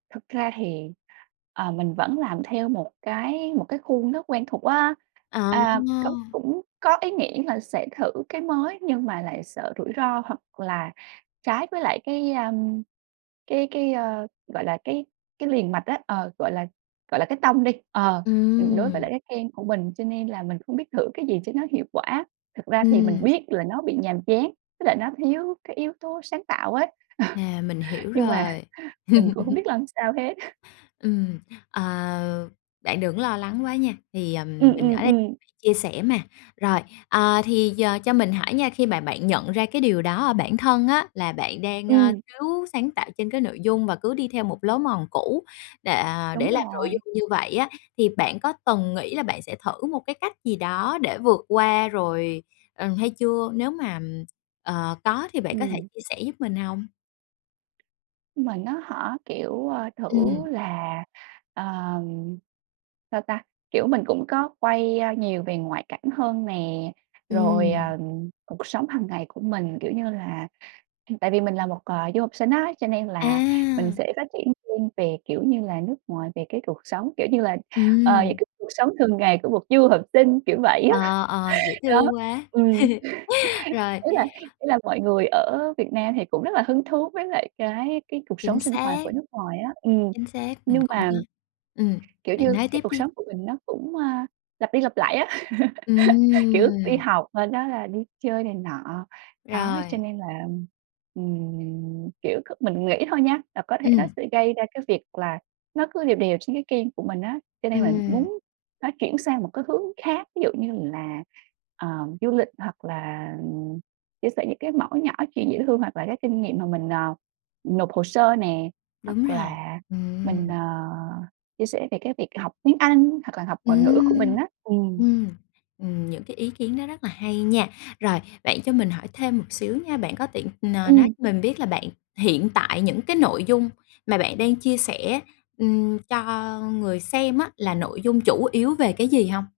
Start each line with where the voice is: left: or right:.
right: Thực ra thì, ờ, mình vẫn làm theo một cái một cái khuôn rất quen thuộc á.
left: À.
right: A, có cũng có ý nghĩ là sẽ thử cái mới nhưng mà lại sợ rủi ro hoặc là trái với lại cái, a, cái cái, ơ, gọi là, cái cái liền mạch á ờ, gọi là, gọi là, cái tông đi, ờ, ừm, đối với
left: Ừm.
right: lại cái kênh của mình cho nên là mình hông biết thử cái gì cho nó hiệu quả. Thực ra thì mình
left: Ừm.
right: biết là nó bị nhàm chán, với lại nó thiếu cái yếu tố sáng tạo ấy,
left: À, mình hiểu
right: nhưng mà
left: rồi.
right: mình cũng hông biết làm sao hết.
left: Ừm, à, bạn đừng có lo lắng quá nha, thì, ờ,
right: Ừm,
left: mình ở
right: ừm,
left: đây
right: ừm.
left: chia sẻ mà. Rồi, ờ, thì giờ cho mình hỏi nha, khi mà bạn nhận ra cái điều đó ở bản thân á là bạn đang, a,
right: Ừm.
left: thiếu sáng tạo trên cái nội dung và cứ đi theo một lối mòn cũ đệ, à,
right: Đúng
left: để làm nội
right: rồi.
left: dung như vậy á, thì bạn có từng nghĩ là bạn sẽ thử một cái cách gì đó để vượt qua rồi, ờ, hay chưa? Nếu mà, ờ, có thì bạn có thể
right: Ừm.
left: chia sẻ giúp mình hông?
right: Nhưng mà nó hả, kiểu, ơ, thử
left: Ừm.
right: là, ờ, sao ta, kiểu, mình cũng có quay nhiều về ngoại cảnh hơn nè, rồi,
left: Ừm.
right: ờ, cuộc sống hàng ngày của mình, kiểu như là tại vì mình là một, à, du học sinh á cho nên là mình
left: À.
right: sẽ phát triển riêng về, kiểu như là, nước ngoài, về cái cuộc sống, kiểu như là, ờ,
left: Ừm.
right: những cái cuộc sống thường ngày của một du học sinh, kiểu vậy á,
left: Ờ, ờ, dễ
right: đó,
left: thương quá.
right: ừm.
left: Rồi.
right: Ý là ý là mọi người ở Việt Nam thì cũng rất là hứng thú với lại cái cái cuộc
left: Chính
right: sống sinh hoạt
left: xác.
right: của nước ngoài á ừm,
left: Chính xác, mình
right: nhưng
left: cũng
right: mà
left: có ừm,
right: kiểu
left: bạn
right: như
left: nói
right: cái
left: tiếp
right: cuộc
left: đi.
right: sống của mình nó cũng, a, lặp đi lặp lại á. Kiểu, đi
left: Ừm.
right: học, sau đó là đi chơi này nọ, đó, cho
left: Rồi.
right: nên là, ừm, kiểu, cứ mình nghĩ thôi nha, là có thể nó
left: Ừm.
right: sẽ gây ra cái việc là nó cứ đều đều trên cái kênh của mình á, cho nên là
left: Ừm.
right: muốn nó chuyển sang một cái hướng khác, ví dụ như là, ờ, du lịch hoặc là chia sẻ những cái mẩu nhỏ chuyện dễ thương, hoặc là cái kinh nghiệm mà mình, ờ, nộp hồ sơ nè,
left: Đúng
right: hoặc
left: rồi.
right: là mình,
left: Ừm.
right: à, chia sẻ về cái việc học tiếng Anh, hoặc là học ngoại ngữ của mình
left: Ừm,
right: á, ừm.
left: ừm, ừm, những cái ý kiến đó rất là hay nha. Rồi, bạn cho mình hỏi thêm một xíu nha, bạn có tiện, ờ, nói
right: Ừm.
left: cho mình biết là bạn hiện tại những cái nội dung mà bạn đang chia sẻ, ừm, cho người xem á là nội dung chủ yếu về cái gì hông?